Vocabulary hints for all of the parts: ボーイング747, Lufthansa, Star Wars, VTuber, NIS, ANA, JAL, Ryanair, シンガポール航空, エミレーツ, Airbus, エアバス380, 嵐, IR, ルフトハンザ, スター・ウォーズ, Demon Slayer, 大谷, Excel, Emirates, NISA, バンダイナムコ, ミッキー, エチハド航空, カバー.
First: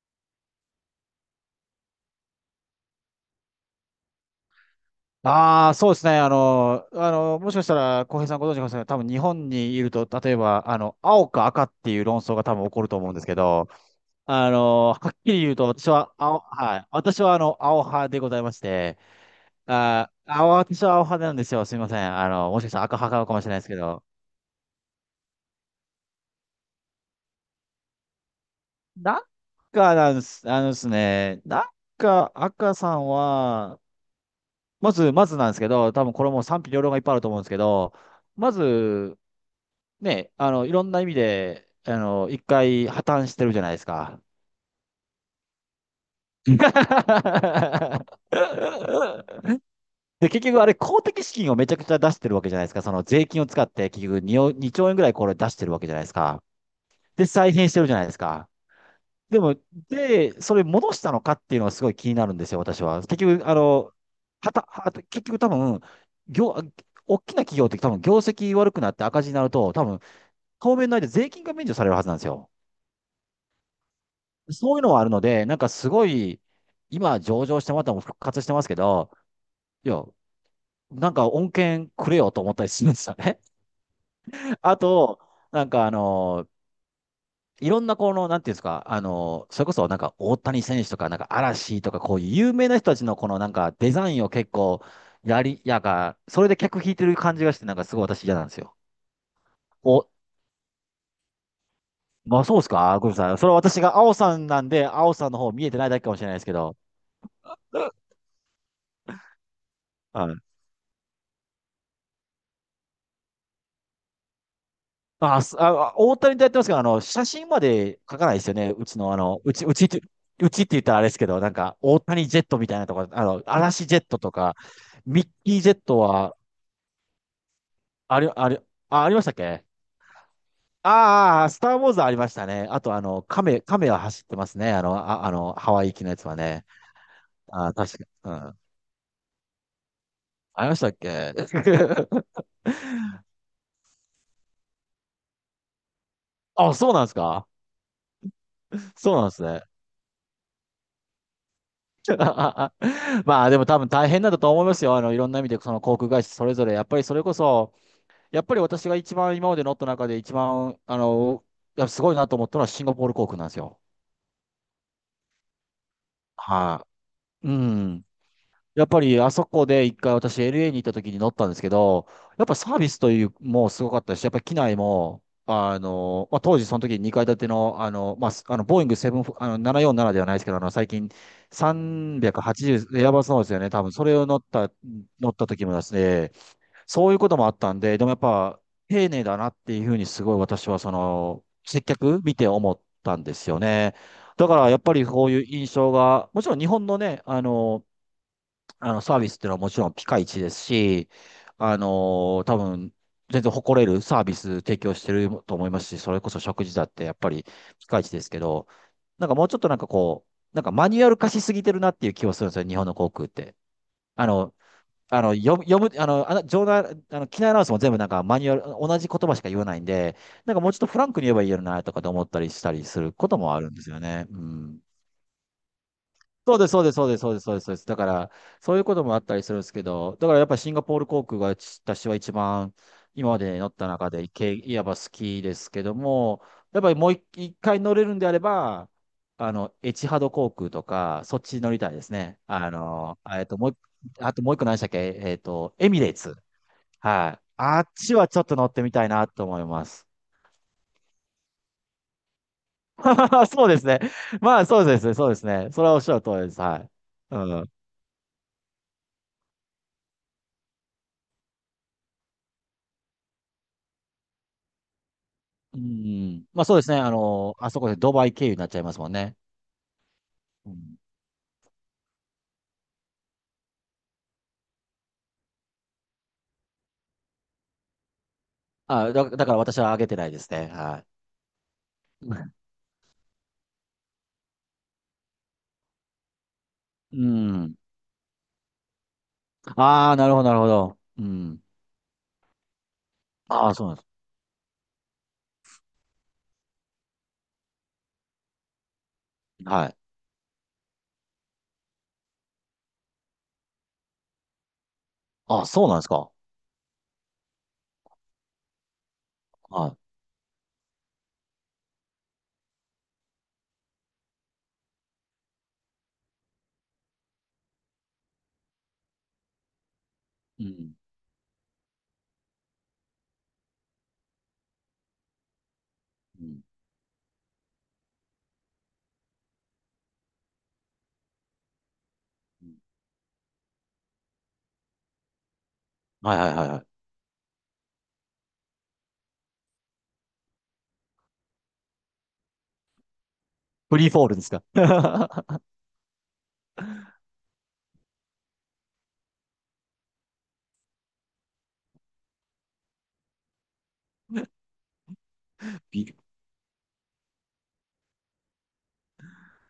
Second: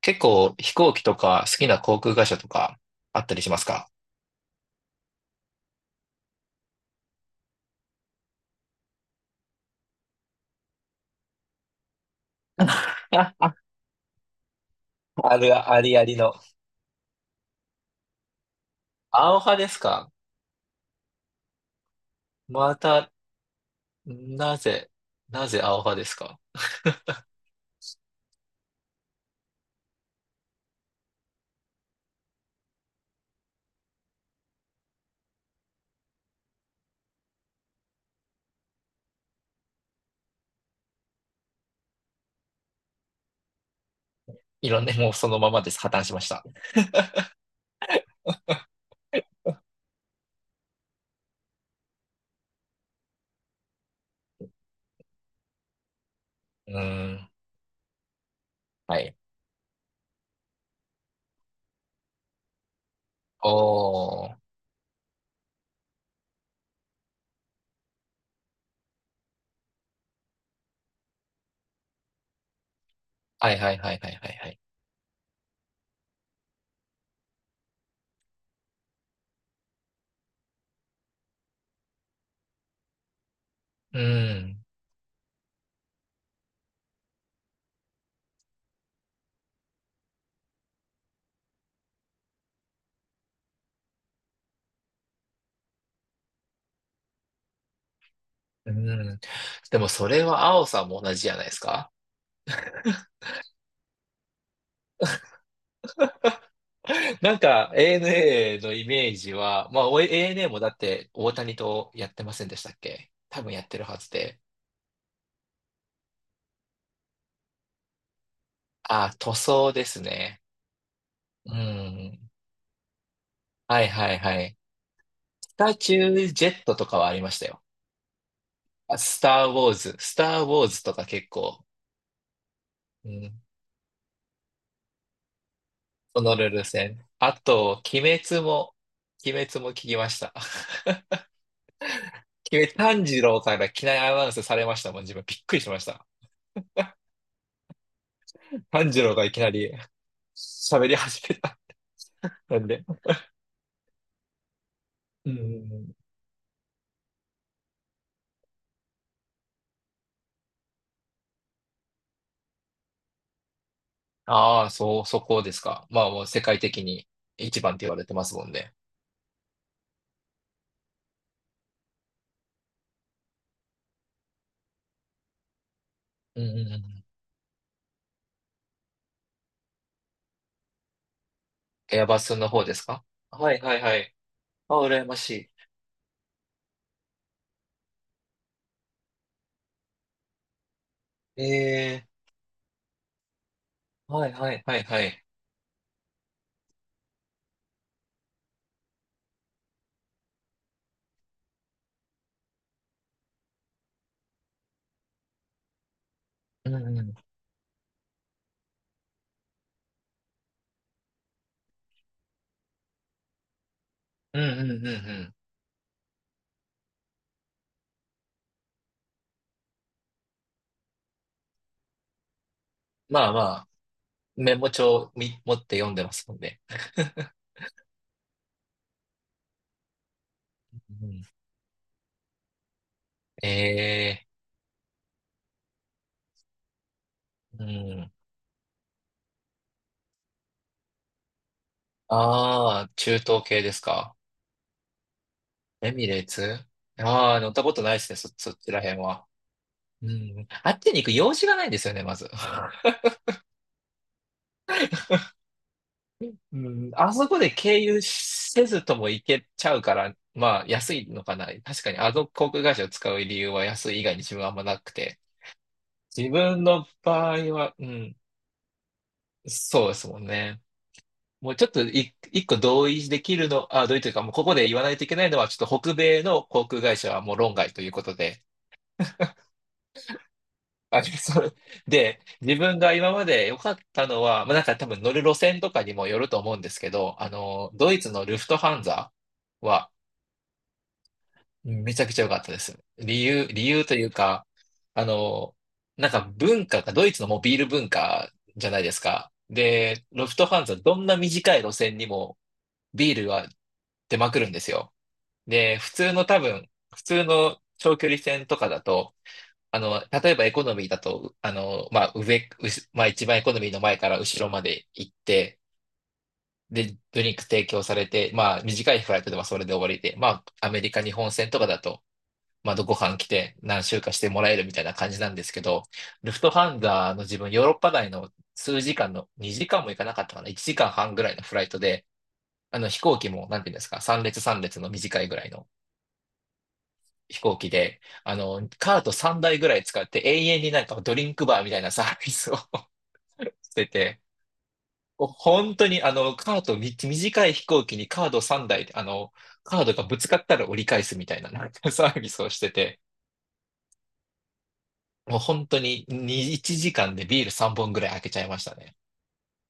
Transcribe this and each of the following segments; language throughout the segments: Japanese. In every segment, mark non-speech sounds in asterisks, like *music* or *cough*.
結構飛行機とか好きな航空会社とかあったりしますか？ああ、そうですね。もしかしたら、浩平さんご存知かもしれない。多分日本にいると、例えば、青か赤っていう論争が多分起こると思うんですあ、けあど、はっきあり言うと、るあ私りあはりの。青、はい。私はあの、青派でございまして、アオハですあか？ー、青、私は青派なんですよ。すみません。あの、もしかしまたら赤た、派かもしれないですけど、なぜ、なぜアオハですか？なんかなんです、なんか赤さんは、まずなんですけど、多分これも賛否両論がいっぱいあると思うんですけど、まず、ね、いろんな意味で、一回破綻してるじゃないですか。いろんな、もうそのままです。破綻しました。*laughs* で、結局あれ公的資金をめちゃくちゃ出してるわけじゃないですか。その税金を使って結局 二兆円ぐらいこれ出してるわけじゃないですか。うーで、ん。再編してるじゃないですか。はい。でも、で、それ戻したのかっていうのがすごい気になるんですよ、私は。結局、おー。はた結局多分、業、大きな企業って多分業績悪くなって赤字になると、多分、当面の間税金が免除されるはずなんですよ。はいはいはいはいはいはい。そういうのはあるので、なんかすごい、今上場してもらったのも復活してますけど、いや、なんか恩恵くれよと思ったりするんですよね。うー *laughs* ん。あと、なんかあの、いろんなこの、なんていうんですか、それこそなんか大谷選手とか、なんか嵐とか、こういう有名な人たちのこのなんかデザインを結構やり、やが、それで客引いてる感じがして、なんかすごい私嫌なんですうよ。ーん。でもお、それは青さんも同じじゃないですか？まあそうですか、ごめんなさい。それは私が青さんなんで、青さんの方見えてないだけかもしれないですけど。なんか *laughs* ANA のイメージは、まあお はい。 ANA もだって大谷とやってませんでしたっけ？多分やってるはずで。あ、すあ、あ大谷とやってますけど、あの、写真まで書かないですよね。あー、塗装うでちっすて、ね。うちって言ったらあれですけど、なうんか、大ん。谷ジェットみたいなとかあの、は嵐いジェッはいトとはか、い。ミッスキージェタッチトューは、ジェットとかはありましたよ。あり、あり、あ、あ、ありましたっけ。スター・ウォーズとか結ああー、ス構、ター・ウォーズありましたね。あと、うん、亀は走ってますね。ハワイ行きのやホつノはルルね。戦。ああー、と、うん。鬼滅も聞きました。ありまし *laughs* たっけ。 鬼滅、炭治郎から機内アナウンスされましたもん、自分びっくりしました。*laughs* あ、そう *laughs* なんですか。炭治そ郎うがなんでいきすなね。り *laughs* 喋り始めた。なんで。*laughs* まあでも多分大変だったと思いますよ。あの、いろうんな意味でそのん。航空会社それぞれ。やっぱりそれこそ、やっぱり私が一番今まで乗った中で一番、やっぱすごいなと思ったのはシンガポール航空なんですよ。ああ、そう、そこですか。まあもう世界的はにい。う一番って言われん。てますもんね。やっぱりあそこで一回私 LA に行った時に乗ったんですけど、やっぱサービスというもうすごかったし、やっぱり機内も、うんうん当時そうの時ん。2階建ての、あの、まあ、すあの、ボーイング7、あの、747ではないですけど、あの、最近エアバスの方です380、か？エアバスのではすよいね、はい多分はそい。れを乗った、あ、羨ま乗しったい。時もですね、そういうこともあったんで、でもやっぱ丁寧だなっていうふうにすごい私はその、接ええ。客見て思ったんですよね。はいだはかいらはやっいぱはりい。こういう印象が、もちろん日本のね、サービスっていうのはもちろんピカイチですし、あの多分、全然誇れるサービス提供してると思いますし、それこそ食う事だっんうてやっん。ぱりピカイチですけど、なんかもうちょっとなんかこう、なんかマニュアル化しすぎてるなっていう気はするんですよ、日本の航空って。あうんの、うんうんうあん。の、読む、読む、あの、あの、場内、あの、機内アナウンスも全部なんかマニュアル、同じ言葉しか言わないんで、なんかもうちょっとフランクに言えばいいよなとかと思ったりしたりするまこあとまもああ、るんですよね。うメモん。帳み持って読んでますもんそうね。です、そうです、そうです、そうです、そうです。そうですだから、そういうこともあったりするんですけど、だからやっぱシンガポール航 *laughs* 空が私は一番今まで乗った中えで、え。けいわば好きですけども、やっぱりもう一一う回乗れん。るんであれば、あの、エチハド航空とか、そっち乗りたいですね。あああ、中の、東えっと、系もでうすか。一、あともう一個何でしたっけ。えっと、エエミミレーレーツ。ツ。ああはー、い。乗ったこあとっないですちね、そ、はちょっそとっ乗ちっらてみ辺たいは。なと思いまうす。ん。あっちに行く用事がないんですよね、まず。*laughs* *laughs* そうですね。そうですね。それはおっしゃる通りでうす。はん、い。あそこうでん。経由せずとも行けちゃうから、まあ安いのかな。確かにあの航空会社を使う理由は安い以外に自分はあんまなくて。う自ん。ま分あそうでのすね。あ場合の、あは、そうこでドん、バイ経由になっちゃいますもんね。そうですもんね。うん、もうちょっとい一個同意できるの、あ、同意というか、もうここで言わないといけないのは、ちょっと北米の航空会社はもう論外ということで。だから私は上げてないですね。あ、はそう。で、い。自分が今まで良かったのは、まあなんか多分乗る路線とかにもよると思うんですけど、うん。ドイツのルフトハンザはああ、なるほど。うん。めちゃくちゃ良かったです。理ああ、由そうなとんでいす。うか、あの、なんか文化が、ドイツのもうビール文化じゃないですか。はい。で、ロフトファンズはどんな短い路線にもビールは出まくるんですよ。ああ、で、そうなんですか。普通の長距離線とかだと、は例えばエコノミーだと、まあ、一番エコノミーの前から後ろまで行って、で、ドリンク提供されて、まあ、短いフライトではそれで終わりで、まい。あ、うアメリん。カ、日本線とかだと、まあ、どこか来て何週かしてもらえるみたいな感じなんですけど、ルフうトん。ハンザの自分、ヨーロッパ内の数時間の、2時間も行かなかったかな、1時間半ぐらいのフライトで、うん。あの飛行機も、なんていうんですか、3列3列の短いぐらいのはい、はい、はい、はい。飛行機で、カート3台ぐらい使って永遠になんかドリンクバーみたいなサービスを *laughs* してフリーて、フォールですか。*laughs* 本当にあの、カートみ、短い飛行機にカード3台、カードがぶつかったら折り返すみたいな、なんかサービスをしてて、もう本当にび2、1時間でビール3本ぐらい開けちゃいましたね。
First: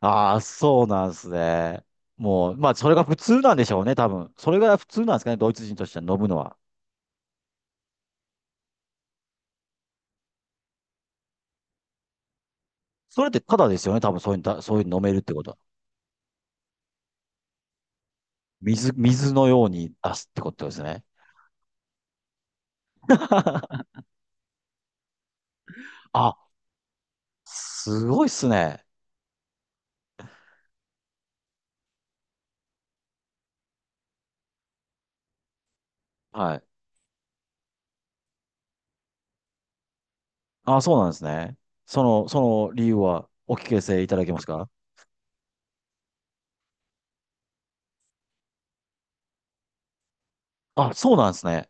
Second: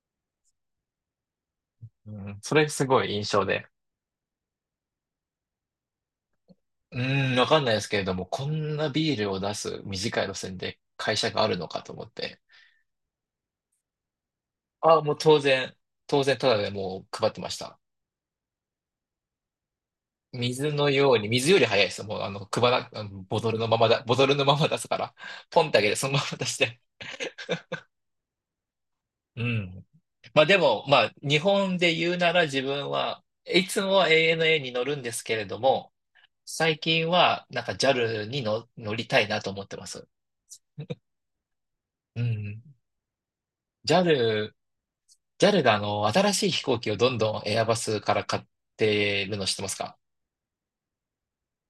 ああ、そうなんですね。うん、もそう、れまあ、すそれごがい普印通象なんでで。しょうね、多分。それが普通なんですかね、ドイツ人としては飲むのは。うん、わかんないですけれども、こんなビールを出す短い路線で会社があるのかと思って。それってただですよね、多分そういうの、そういうのあ、飲めもうるって当ことは。然、ただでもう配ってました。水のように出すってことで水すのね。ように、水より早いです。もうあの、配ら、あのボトルのまま *laughs* だ、ボトルのまま出すから、ポンってあげてそのまあ、ま出して。すごいっすね。うん。まあでも、まあ、日本で言うなら自分はいつもは ANA に乗るんですけれども、はい。最近は、なんか JAL にの乗りたいなと思ってます。あ、そうなんですね。そうの、そん。の理由はお聞かせいただけます JAL、か。ジャルが新しい飛行機をどんどんエアバスから買ってるの知ってますか？あ、そうなんですね。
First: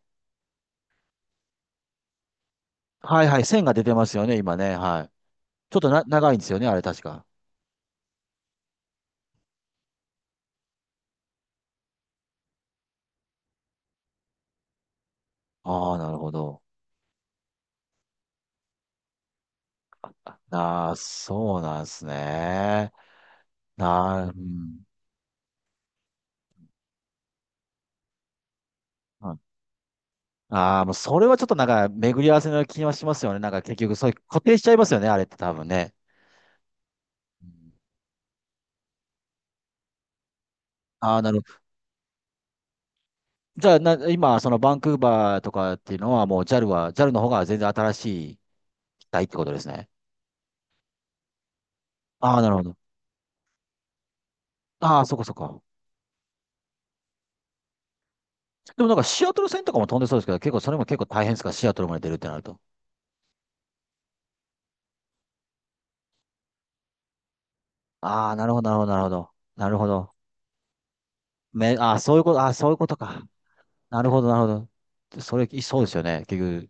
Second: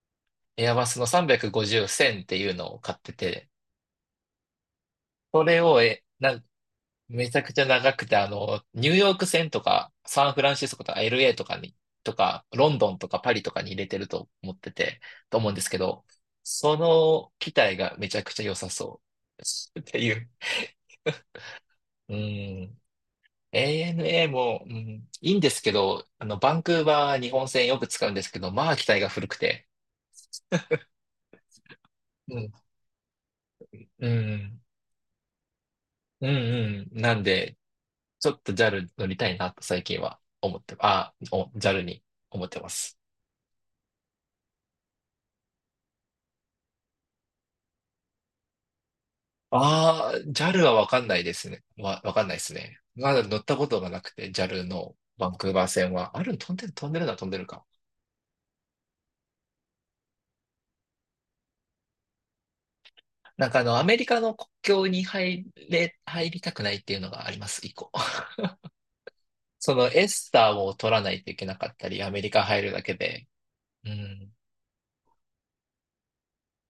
エアバスの350線っていうのを買ってはい、はい。て、線が出てますよね、今ね。はい。それちょっをとえ、な、長ないんん、ですよね、あれ確か。めちゃくちゃ長くて、ニューヨーク線とか、サンフランシスコとか LA とかに、とか、ロンドンとかパリとかに入れてると思ってて、と思うんですけああ、ど、なるほど。その機体がめちゃくちゃ良さそう *laughs* っていう。ああ、そうなんですうん。ね。なあ、ANA うも、うん。ん、いいんですけど、バンクーバー日本線よく使うんですけど、まあ、機体が古くて。ああー、もうそれはちょっとなんか巡り合うわせん、の気はしますよね。なんか結局、うそういう固定ん、しちゃいますよね、あれって多分ね。うん、うん。なんうで、ん。ちょっと JAL 乗りたいなと最近は思って、ああ、JAL に思ってます。じゃあ、今、そのバンクーバーとかっていうのは、もう JAL は、JAL の方が全然新しい機体ってことですね。ああ、JAL はわかんないですね。わかんないあであ、なするほど。ね。まだ乗ったことがなくて、JAL のああ、そこバそンクーこ。バー線は。ある、飛んでる、飛んでるな、飛んでるか。でもなんかシアトル線とかも飛んでそうですけど、結構それも結構大変ですか、シアトルまで出るってなると。なんかアメリカの国境に入りたくないっていうのがあります、一個。ああ、なるほど。なそるほのエど。スターを取らないといけなかったああ、り、アそうメいうリこと、カああ、入そうるいうだこけとで。か。うん。なるほど。それ、そうですよね。結局、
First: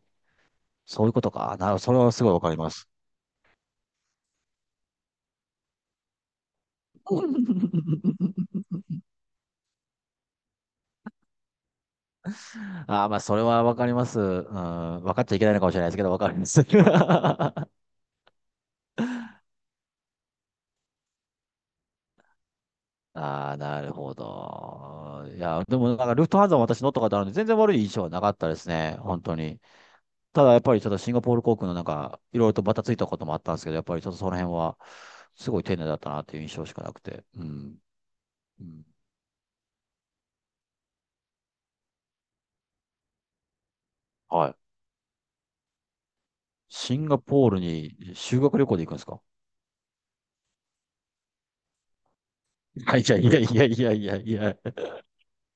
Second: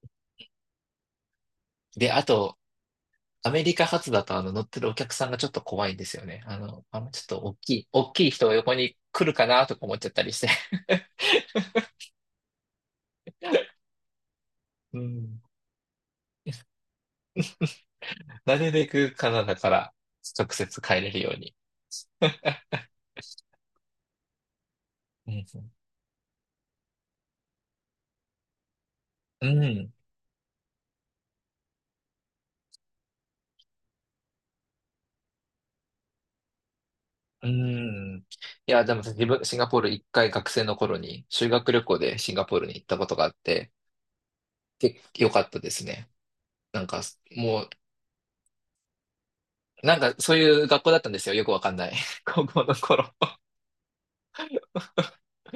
そういうことか。なるほど、それはで、あすごいわかりと、ます。アメリカ発だとあの乗ってるお客さんがちょっと怖いんですよね。ちょっと大 *laughs* きい人が横に来るかなとか思っちゃったりして。ああ、まあ、それ *laughs* はわかります。ううん、わかっちゃいん。けないのかもしれないですけど、わかります。*laughs* なるべくカナダから直接帰れるように。ああ、なるほど。ういや、ん。でもなんかルフトハンザも私乗ったことあるんで、全然悪い印象はなかったですね、本当うに。ん。ただやっぱりちょっとシンガポール航空のなんか、いろいろとバタついたこともあったんですけど、やっぱりちょっとその辺は、すごい丁寧だったなっていう印象しかなくて。ううん。ん。ういや、ん、でも自分、シンガポール一回学生の頃に修学旅行でシンガポールに行ったことがあって、はい。結構良かったですね。なんシか、ンガポールもに修学旅行で行くんですか。なんかそういう学校だったんですよ。よくわかんない。*laughs* 高校のはい、い頃。やいやいやいやいやいや。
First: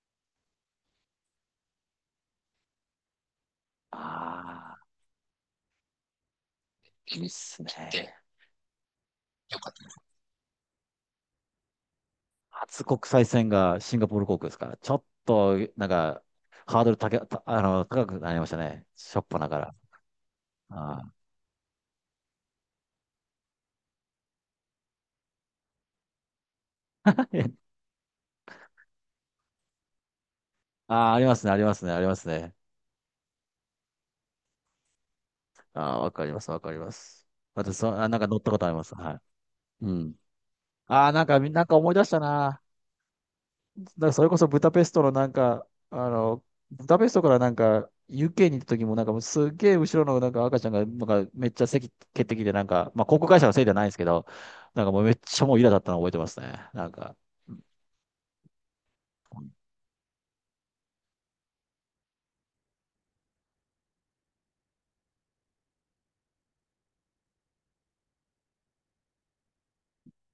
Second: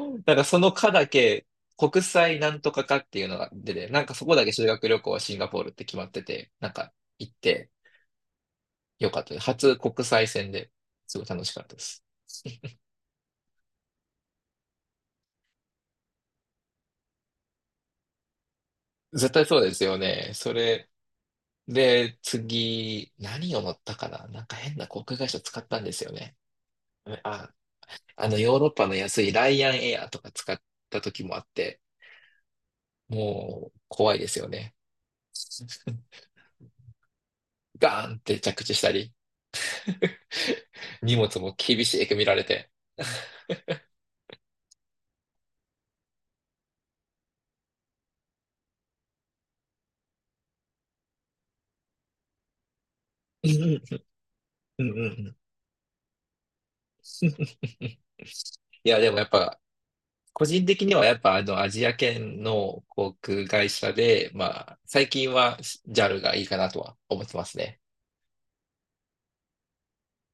なんかその科だけ、国際なんとか科っていうのが出て、なんかそこだけ修ああ、学旅行はシンガポールって決まってて、なんかいいっ行っすね。てよかったです。初国際線ですごい楽しかったです。*laughs* 初国際線がシンガポール航空ですから、ちょっとなんか、ハードル高け、たあの、高くなりましたね。しょっ絶ぱ対なそがうでら。すよね。それあで、次、何を乗ったかななんか変な航空会社使ったんですよね。あ、ー。 あのヨーロッパの安いライアンエアとか使っ *laughs* たあー、あ時りもまあっすね、ありまて、すね、ありますね。もう怖いですよね。ああ、わかります、わかります。私、ガーンっなんか乗てったこ着とあ地りしまたす。り、はい。うん。*laughs* ああ、荷なん物か、もなんか厳思い出ししくた見られな。て。*laughs* なんからそれこそブダペストのなんか、あの、ブダペストからなんか、UK に行った時もなんかもうすっげえ後ろのなんか赤ちゃんがなんかめっちゃ席蹴ってきてなんか、まあ航空会社うのせいじゃんないんですけど、なうんかんもううめっん。 ちゃもうイラだったの覚えてますね。なんか、*laughs* いや、でもやっぱ、個人的にはやっぱあのアジア圏の航空会社で、まあ、最近は JAL がいいかなとは思ってますね。